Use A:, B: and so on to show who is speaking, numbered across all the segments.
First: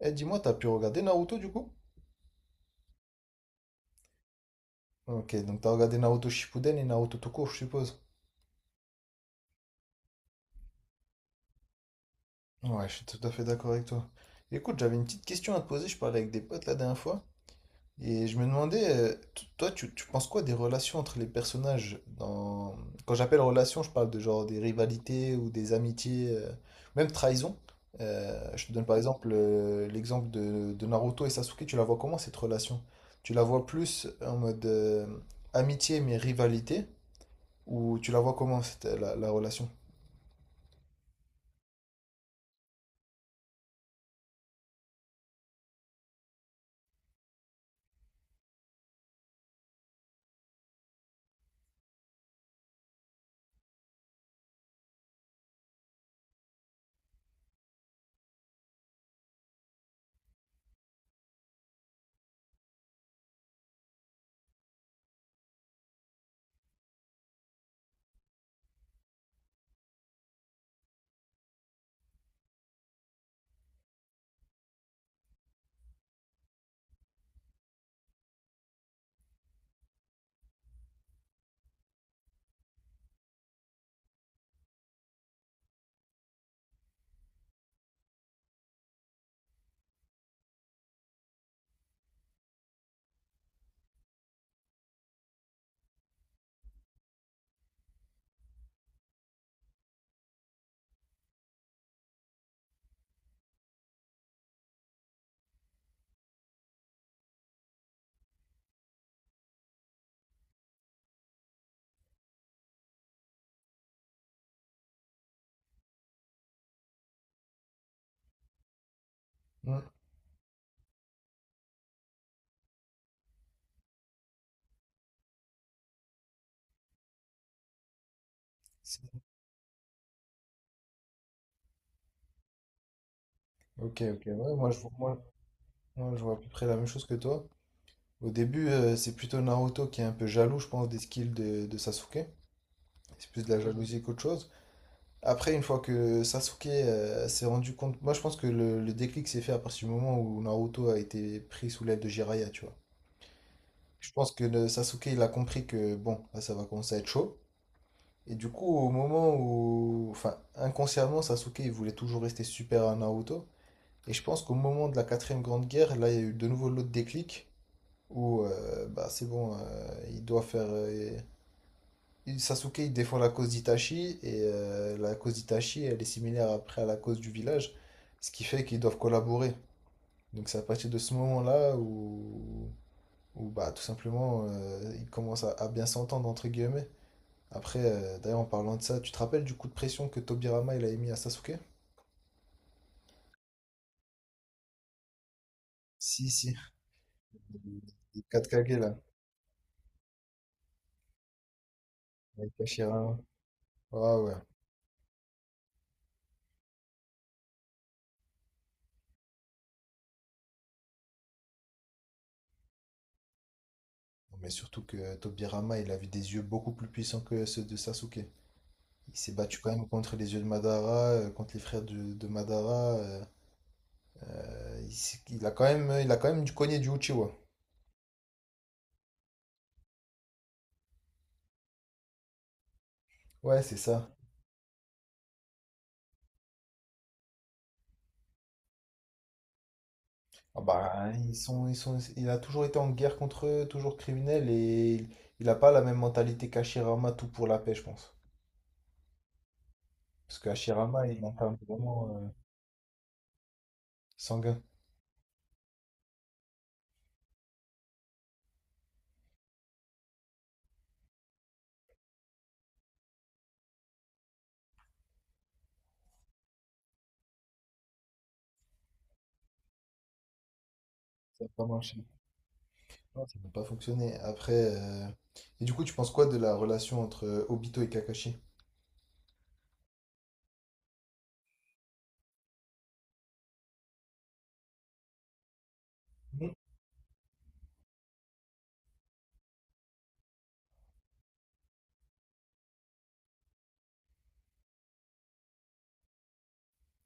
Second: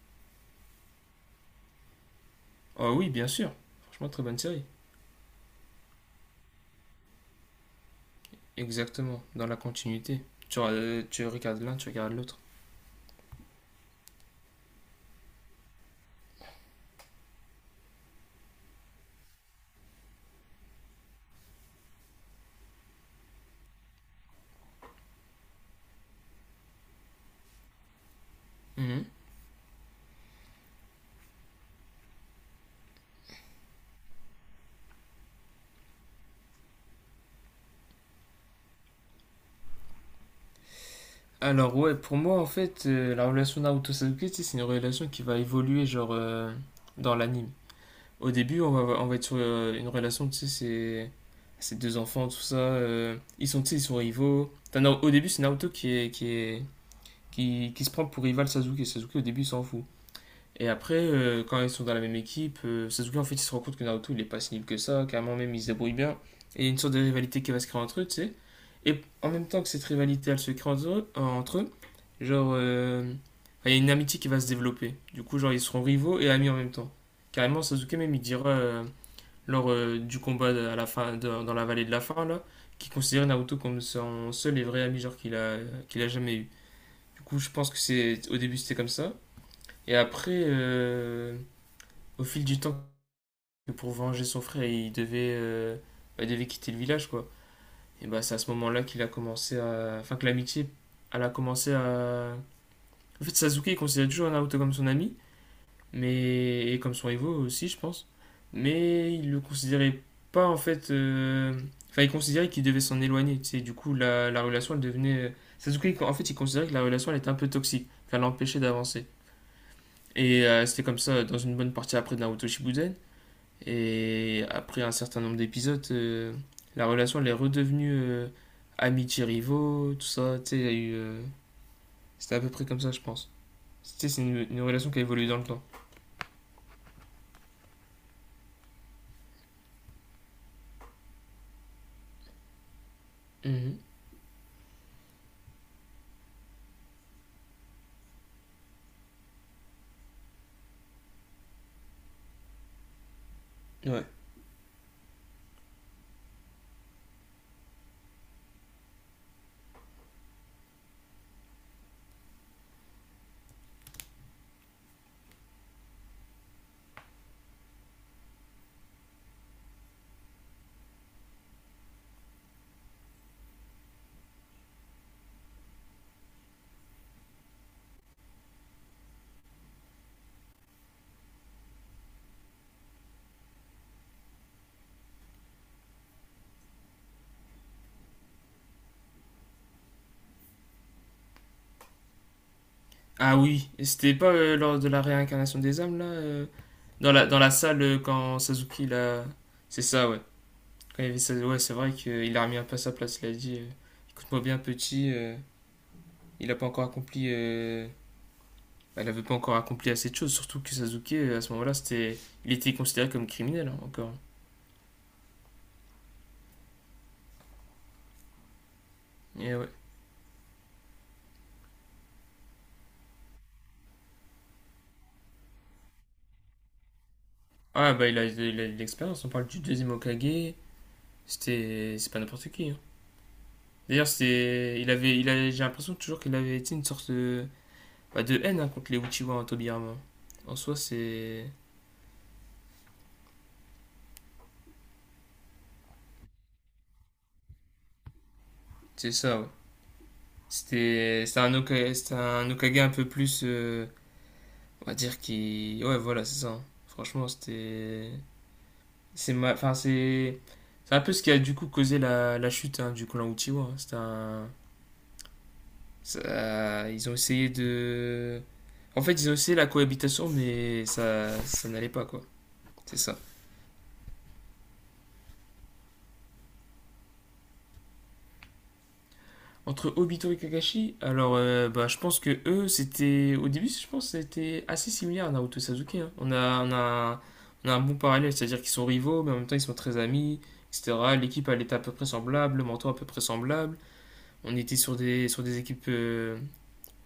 A: Eh, dis-moi, t'as pu regarder Naruto du coup?
B: Oh oui, bien sûr. Franchement, très bonne série.
A: Ok, donc t'as regardé Naruto Shippuden et Naruto tout court, je suppose.
B: Exactement, dans la continuité. Tu regardes l'un, tu regardes l'autre.
A: Ouais, je suis tout à fait d'accord avec toi. Écoute, j'avais une petite question à te poser, je parlais avec des potes la dernière fois, et je me demandais, toi, tu penses quoi des relations entre les personnages dans... Quand j'appelle relations, je parle de genre des rivalités ou des amitiés, même trahison. Je te donne par
B: Mhm.
A: exemple l'exemple de Naruto et Sasuke, tu la vois comment cette relation? Tu la vois plus en mode amitié mais rivalité? Ou tu la vois comment, c'était la relation?
B: Alors ouais, pour moi, en fait, la relation Naruto-Sasuke, tu sais, c'est une relation qui va évoluer, genre, dans l'anime. Au début, on va être sur une relation, tu sais, c'est. Ces deux enfants, tout ça, ils sont, tu sais, ils sont rivaux. T'as non, au début, c'est Naruto qui se prend pour rival Sasuke. Sasuke, au début, il s'en fout. Et après, quand ils sont dans la même équipe, Sasuke en fait il se rend compte que Naruto il est pas si nul que ça, carrément même il se débrouille bien. Et il y a une sorte de rivalité qui va se créer entre eux, tu sais. Et en même temps que cette rivalité elle se crée entre eux, genre enfin, il y a une amitié qui va se développer. Du coup, genre ils seront rivaux et amis en même temps. Carrément, Sasuke même il dira lors du à la fin, dans la vallée de la fin là, qu'il considérait Naruto comme son seul et vrai ami genre qu'il a jamais eu. Du coup, je pense que c'est au début c'était comme ça. Et après, au fil du temps que pour venger son frère, bah, il devait quitter le village, quoi. Et bah, c'est à ce moment-là qu'il a commencé à. Enfin, que l'amitié, elle a commencé à. En fait, Sasuke, il considère toujours Naruto comme son ami, mais. Et comme son Evo aussi, je pense. Mais il le considérait pas, en fait. Enfin, il considérait qu'il devait s'en éloigner, tu sais. Du coup, la relation, elle devenait. Sasuke, en fait, il considérait que la relation, elle était un peu toxique, qu'elle l'empêchait d'avancer.
A: Hmm.
B: Et c'était comme ça dans une bonne partie après de Naruto Shippuden. Et après un certain nombre d'épisodes, la relation elle est redevenue
A: C'est-
B: amitié-rivaux, tout ça. Tu sais, il y a eu. C'était à peu près comme ça, je pense. Tu
A: Ok,
B: sais,
A: ok,
B: c'est une,
A: ouais,
B: une relation qui a
A: moi,
B: évolué dans le temps.
A: moi, je vois à peu près la même chose que toi. Au début, c'est plutôt Naruto qui est un peu jaloux, je pense, des skills de Sasuke. C'est plus de la Mhm.
B: Mmh.
A: jalousie qu'autre chose. Après, une fois que Sasuke s'est rendu compte, moi je pense que le déclic s'est fait à partir du moment où Naruto a été pris sous l'aile de Jiraiya, tu vois.
B: Ouais.
A: Je pense que le Sasuke, il a compris que bon, là ça va commencer à être chaud. Et du coup, au moment où, enfin, inconsciemment, Sasuke, il voulait toujours rester super à Naruto. Et je pense qu'au moment de la quatrième grande guerre, là, il y a eu de nouveau l'autre déclic où bah, c'est bon, il doit faire. Il- Sasuke, il défend la cause d'Itachi et la cause d'Itachi, elle est similaire après à la cause du village, ce qui fait qu'ils doivent collaborer. Donc c'est à partir de ce moment-là où bah, tout simplement ils commencent à bien s'entendre, entre guillemets. Après, d'ailleurs, en parlant de ça, tu te rappelles du coup de pression que Tobirama il a mis à Sasuke?
B: Ah oui, et c'était pas lors de la réincarnation des âmes, là
A: Si, si.
B: dans la salle,
A: Les
B: quand
A: 4 Kage
B: Sasuke,
A: là,
B: là. C'est ça, ouais. Quand il y avait ouais, c'est vrai qu'il a
A: avec
B: remis un peu à sa
A: Hashirama.
B: place. Il a dit
A: Ah ouais.
B: écoute-moi bien, petit, il a pas encore accompli elle n'avait pas encore accompli assez de choses, surtout que Sasuke, à ce moment-là, c'était, il était considéré comme criminel hein, encore.
A: Mais surtout que Tobirama, il avait des yeux beaucoup plus puissants que ceux de Sasuke. Il s'est
B: Et
A: battu
B: ouais.
A: quand même contre les yeux de Madara, contre les frères de Madara. Il a quand même, il a quand même du cogné du Uchiwa.
B: Ah bah il a de l'expérience, on parle du deuxième Hokage, c'était, c'est pas n'importe qui, hein.
A: Ouais, c'est
B: D'ailleurs,
A: ça.
B: c'était, il avait, j'ai l'impression toujours qu'il avait été une sorte de, bah, de haine hein, contre les Uchiwa en Tobirama. En
A: Ah
B: soi,
A: bah, ils sont, il a toujours été en guerre contre eux, toujours criminel, il a pas la même mentalité qu'Hashirama, tout pour la paix, je pense.
B: c'est ça. Ouais.
A: Parce qu'Hashirama, il
B: C'était,
A: est un peu vraiment
B: C'était un Hokage un peu plus,
A: sanguin.
B: on va dire qui, ouais voilà, c'est ça, hein. Franchement, c'était, c'est enfin, c'est un peu ce qui a du coup causé la, la chute hein, du clan Uchiwa, hein. C'est ils ont essayé de. En fait, ils ont essayé la cohabitation, mais ça,
A: Ça n'a pas
B: ça n'allait
A: marché.
B: pas quoi. C'est ça.
A: Non, ça n'a pas fonctionné. Après, Et du coup, tu penses quoi de la relation entre Obito et Kakashi?
B: Entre Obito et Kakashi, alors bah, je pense que eux, c'était. Au début, je pense que c'était assez similaire à Naruto et Sasuke, hein. On a, on a un bon parallèle, c'est-à-dire qu'ils sont rivaux, mais en même temps ils sont très amis, etc. L'équipe, elle était à peu près semblable, le mentor à peu près semblable. On était sur des équipes.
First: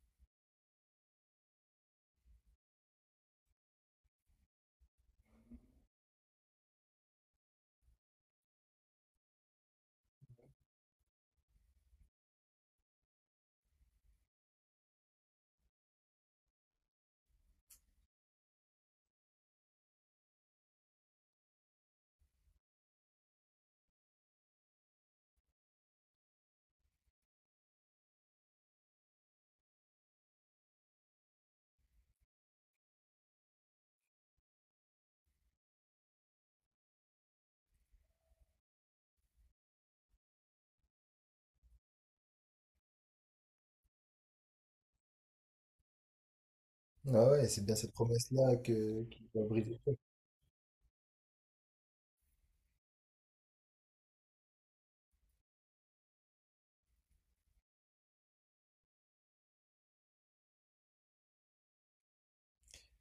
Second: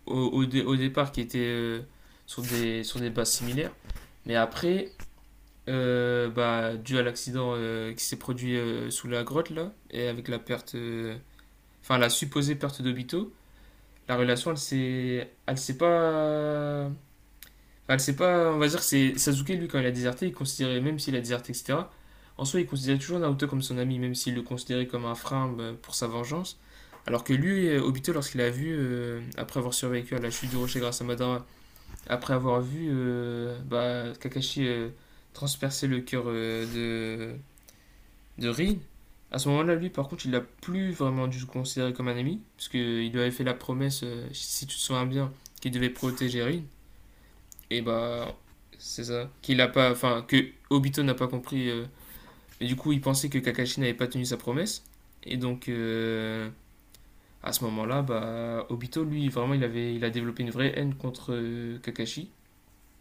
B: au départ qui étaient sur des bases similaires. Mais après, bah, dû à l'accident qui s'est produit sous la grotte, là, et avec la perte, enfin la supposée perte d'Obito, la relation, elle s'est pas, enfin, elle s'est pas, on va dire que c'est Sasuke lui quand il a déserté, il considérait même s'il a déserté, etc. En soi, il considérait toujours Naruto comme son ami, même s'il le considérait comme un frein bah, pour sa vengeance. Alors que lui, Obito, lorsqu'il a vu, après avoir survécu à la chute du rocher grâce à Madara, après avoir vu bah, Kakashi transpercer le cœur de Rin, à ce moment-là, lui, par contre, il l'a plus vraiment dû se considérer comme un ami, parce qu'il lui avait fait la promesse, si tu te souviens bien, qu'il devait protéger Rin,
A: Ah ouais, c'est bien
B: et
A: cette
B: bah,
A: promesse-là
B: c'est
A: qui
B: ça,
A: va
B: qu'il a
A: briser
B: pas,
A: tout.
B: enfin, que Obito n'a pas compris, et du coup, il pensait que Kakashi n'avait pas tenu sa promesse, et donc, à ce moment-là, bah, Obito, lui, vraiment, il avait, il a développé une vraie haine contre Kakashi,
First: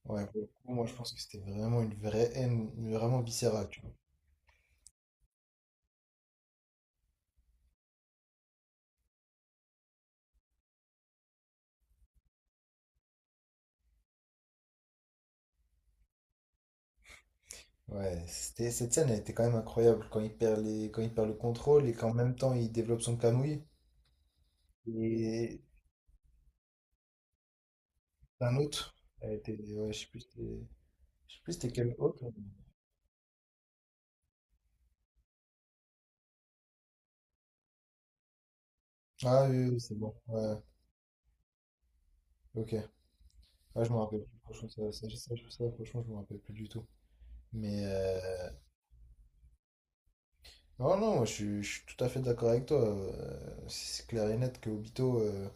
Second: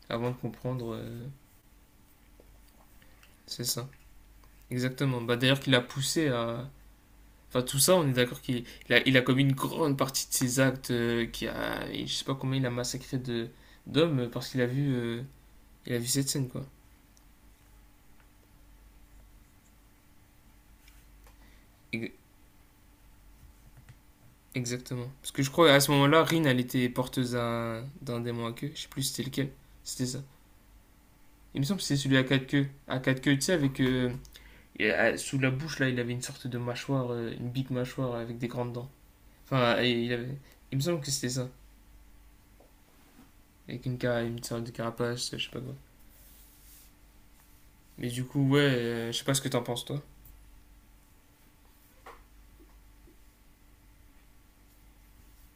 A: Ouais,
B: avant de
A: pour le coup, moi je
B: comprendre,
A: pense que c'était vraiment une vraie haine, mais vraiment
B: c'est
A: viscérale, tu
B: ça.
A: vois.
B: Exactement. Bah, d'ailleurs, qu'il a poussé à. Enfin, tout ça, on est d'accord qu'il il a commis une grande partie de ses actes, qui a, et je sais pas combien il a massacré de d'hommes parce qu'il a vu, il a vu cette scène, quoi.
A: Ouais, c'était, cette scène, elle était quand même incroyable quand il perd les, quand il perd le contrôle et
B: Ex-
A: qu'en même temps il développe son camouille.
B: Exactement. Parce que je
A: Et
B: crois à ce moment-là, Rin, elle était porteuse d'un démon à
A: un
B: queue. Je sais
A: autre,
B: plus si c'était
A: elle
B: lequel.
A: était, ouais, je
B: C'était
A: sais
B: ça.
A: plus, je sais plus
B: Il me
A: c'était
B: semble que
A: quel
B: c'était celui
A: autre.
B: à quatre queues. À quatre queues, tu sais, avec et, sous la bouche là, il avait une sorte de mâchoire, une big mâchoire avec des grandes dents.
A: Ah oui, oui, oui,
B: Enfin, et
A: c'est
B: il
A: bon,
B: avait.
A: ouais,
B: Il me semble que c'était ça,
A: ok. Ah,
B: avec
A: je me
B: une,
A: rappelle
B: cara-
A: plus,
B: une sorte de
A: franchement,
B: carapace, je sais pas quoi.
A: franchement, je me rappelle plus du tout. Mais
B: Mais du coup, ouais, je sais pas ce que t'en penses, toi.
A: non, non, moi, je suis tout à fait d'accord avec toi. C'est clair et net que Obito.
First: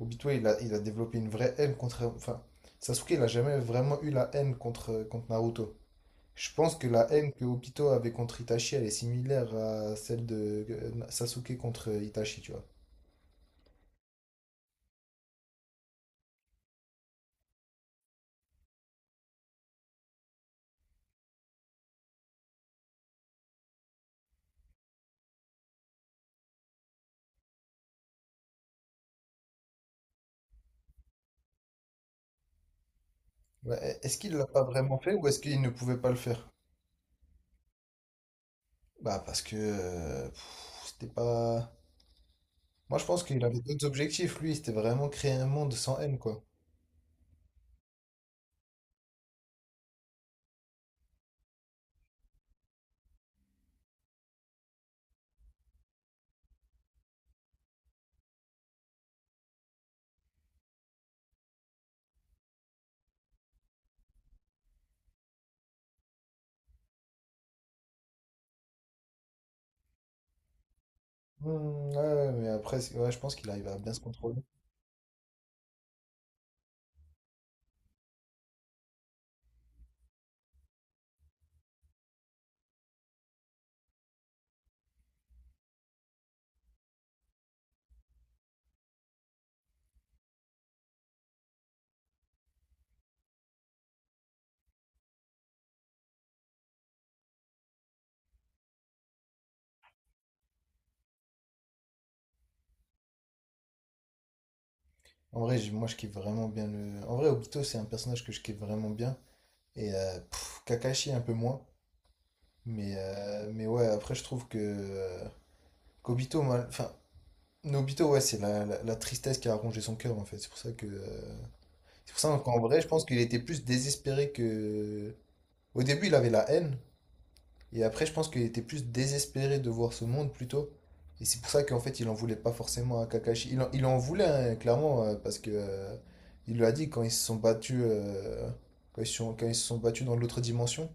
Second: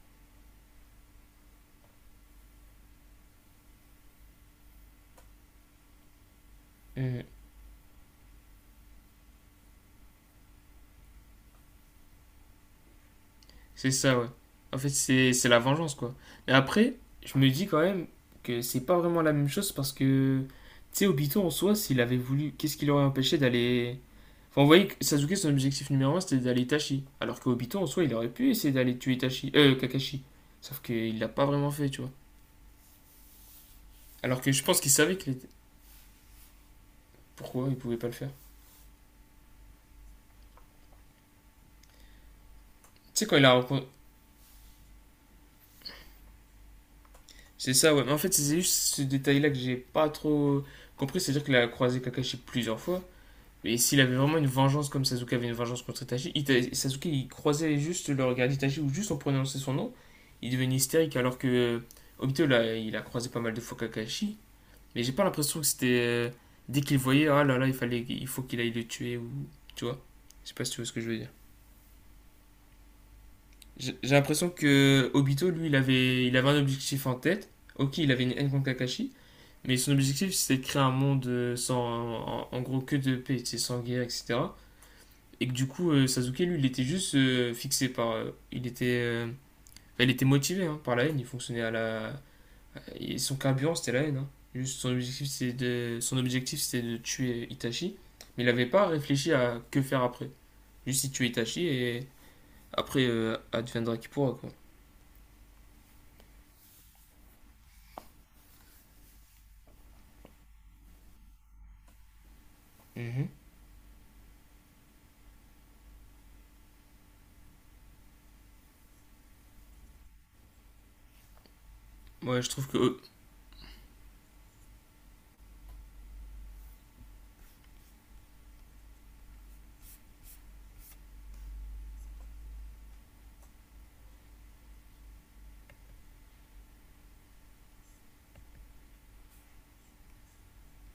A: Obito, il a développé une vraie haine contre. Enfin, Sasuke, il a jamais vraiment eu la haine contre, contre Naruto. Je pense que la
B: Euh,
A: haine que Obito avait contre Itachi, elle est similaire à celle de Sasuke contre Itachi, tu vois.
B: c'est ça, ouais. En fait, c'est la vengeance, quoi. Mais après, je me dis quand même que c'est pas vraiment la même chose parce que, tu sais, Obito en soi, s'il avait voulu, qu'est-ce qui l'aurait empêché d'aller. Enfin, vous voyez, que Sasuke, son objectif numéro un, c'était d'aller Itachi. Alors que Obito en soi, il aurait pu essayer d'aller tuer Itachi. Kakashi. Sauf qu'il l'a pas vraiment fait, tu vois.
A: Ouais, est-ce qu'il
B: Alors
A: l'a
B: que
A: pas
B: je pense qu'il
A: vraiment fait
B: savait
A: ou
B: que.
A: est-ce qu'il ne pouvait pas le faire?
B: Pourquoi il pouvait pas le faire?
A: Bah parce que c'était pas. Moi je
B: Tu
A: pense
B: sais, quand
A: qu'il
B: il a,
A: avait d'autres objectifs, lui, c'était vraiment créer un monde sans haine, quoi.
B: c'est ça, ouais. Mais en fait, c'est juste ce détail-là que j'ai pas trop compris. C'est-à-dire qu'il a croisé Kakashi plusieurs fois. Et s'il avait vraiment une vengeance comme Sasuke avait une vengeance contre Itachi, Sasuke il croisait juste le regard d'Itachi ou juste en prononçant son nom, il devenait hystérique alors que Obito là, il a croisé pas mal de fois Kakashi, mais j'ai pas l'impression que c'était dès qu'il voyait ah là là il fallait il faut qu'il aille le tuer ou tu vois. Je sais pas si tu vois ce que je veux dire.
A: Hmm, ouais, ouais, mais après, ouais, je pense qu'il arrive à bien
B: J'ai
A: se
B: j'ai
A: contrôler.
B: l'impression que Obito lui il avait un objectif en tête. Ok, il avait une haine contre Kakashi, mais son objectif, c'était de créer un monde sans, en, en gros, que de paix, tu sais, sans guerre, etc. Et que du coup, Sasuke, lui, il était juste fixé par. Il était. Enfin, il était motivé hein, par la haine, il fonctionnait à la. Et son carburant, c'était la haine, hein. Juste, son objectif, c'était de, son objectif, c'était de tuer Itachi. Mais il n'avait pas réfléchi à que faire après. Juste, il tuait Itachi et après, adviendra qui pourra, quoi.
A: En vrai, moi, je kiffe vraiment bien le. En vrai, Obito, c'est un personnage que je kiffe vraiment bien. Et Kakashi, un peu moins. Mais ouais, après, je trouve que. qu'Obito, Nobito, ouais, c'est la tristesse qui a rongé son cœur, en fait. C'est pour ça que. C'est pour ça
B: Moi, je
A: qu'en
B: trouve que.
A: vrai, je pense qu'il était plus désespéré que. Au début, il avait la haine. Et après, je pense qu'il était plus désespéré de voir ce monde plutôt. Et c'est pour ça qu'en fait, il en voulait pas forcément à Kakashi. Il en voulait, hein, clairement, parce que il lui a dit quand ils se sont battus, quand ils se sont battus dans l'autre dimension.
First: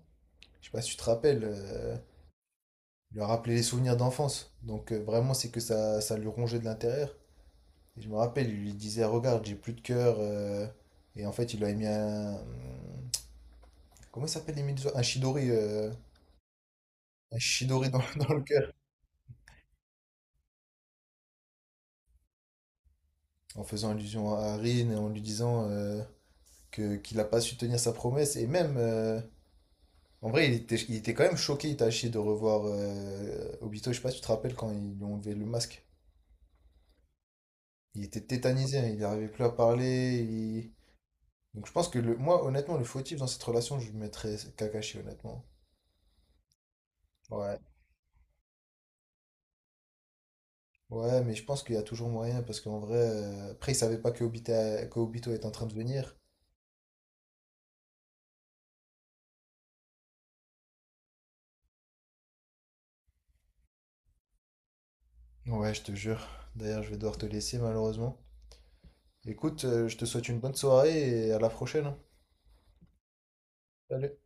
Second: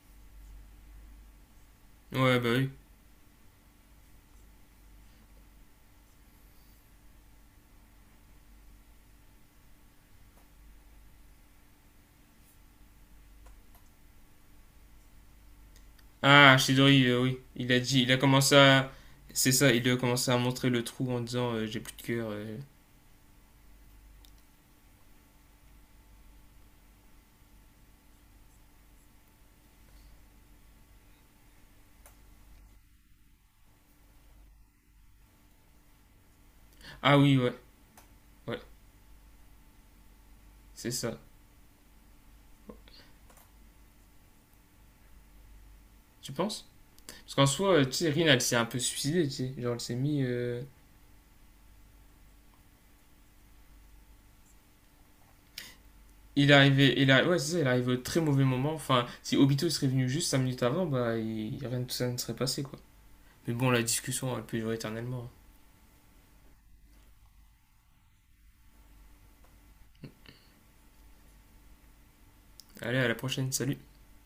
A: Je sais pas si tu te rappelles,
B: Ouais, bah oui.
A: il lui a rappelé les souvenirs d'enfance. Donc vraiment, c'est que ça lui rongeait de l'intérieur. Et je me rappelle, il lui disait, regarde, j'ai plus de cœur. Et en fait, il lui a mis un. Comment il s'appelle les Medusa Un Shidori.
B: Ah, Shidori,
A: Un
B: oui. Il a
A: Shidori dans,
B: dit, il a
A: dans le
B: commencé
A: cœur.
B: à. C'est ça, il a commencé à montrer le trou en disant j'ai plus de cœur.
A: En faisant allusion à Rin et en lui disant que qu'il n'a pas su tenir sa promesse. Et même, en vrai, il était quand même choqué, Itachi, de revoir Obito. Je sais pas si tu te rappelles quand ils lui ont enlevé le masque.
B: Ah oui, ouais,
A: Il était
B: ouais,
A: tétanisé, hein, il n'arrivait plus à parler.
B: c'est ça.
A: Donc je pense que le, moi, honnêtement, le fautif dans cette relation, je mettrais Kakashi, honnêtement.
B: Tu penses? Parce qu'en
A: Ouais.
B: soi, tu sais, Rin, elle s'est un peu suicidée, tu sais. Genre, elle s'est mis.
A: Ouais, mais je pense qu'il y a toujours moyen parce qu'en vrai, après, il savait pas que que Obito est en train de venir.
B: Il est arrivé, il a. Ouais, c'est ça, il est arrivé au très mauvais moment. Enfin, si Obito serait venu juste 5 minutes avant, bah, rien de tout ça ne serait passé, quoi. Mais bon, la discussion, elle peut durer éternellement.
A: Ouais, je te jure. D'ailleurs, je vais devoir te laisser malheureusement. Écoute, je te souhaite une bonne soirée et à la prochaine. Hein.
B: Allez, à la prochaine, salut!
A: Salut.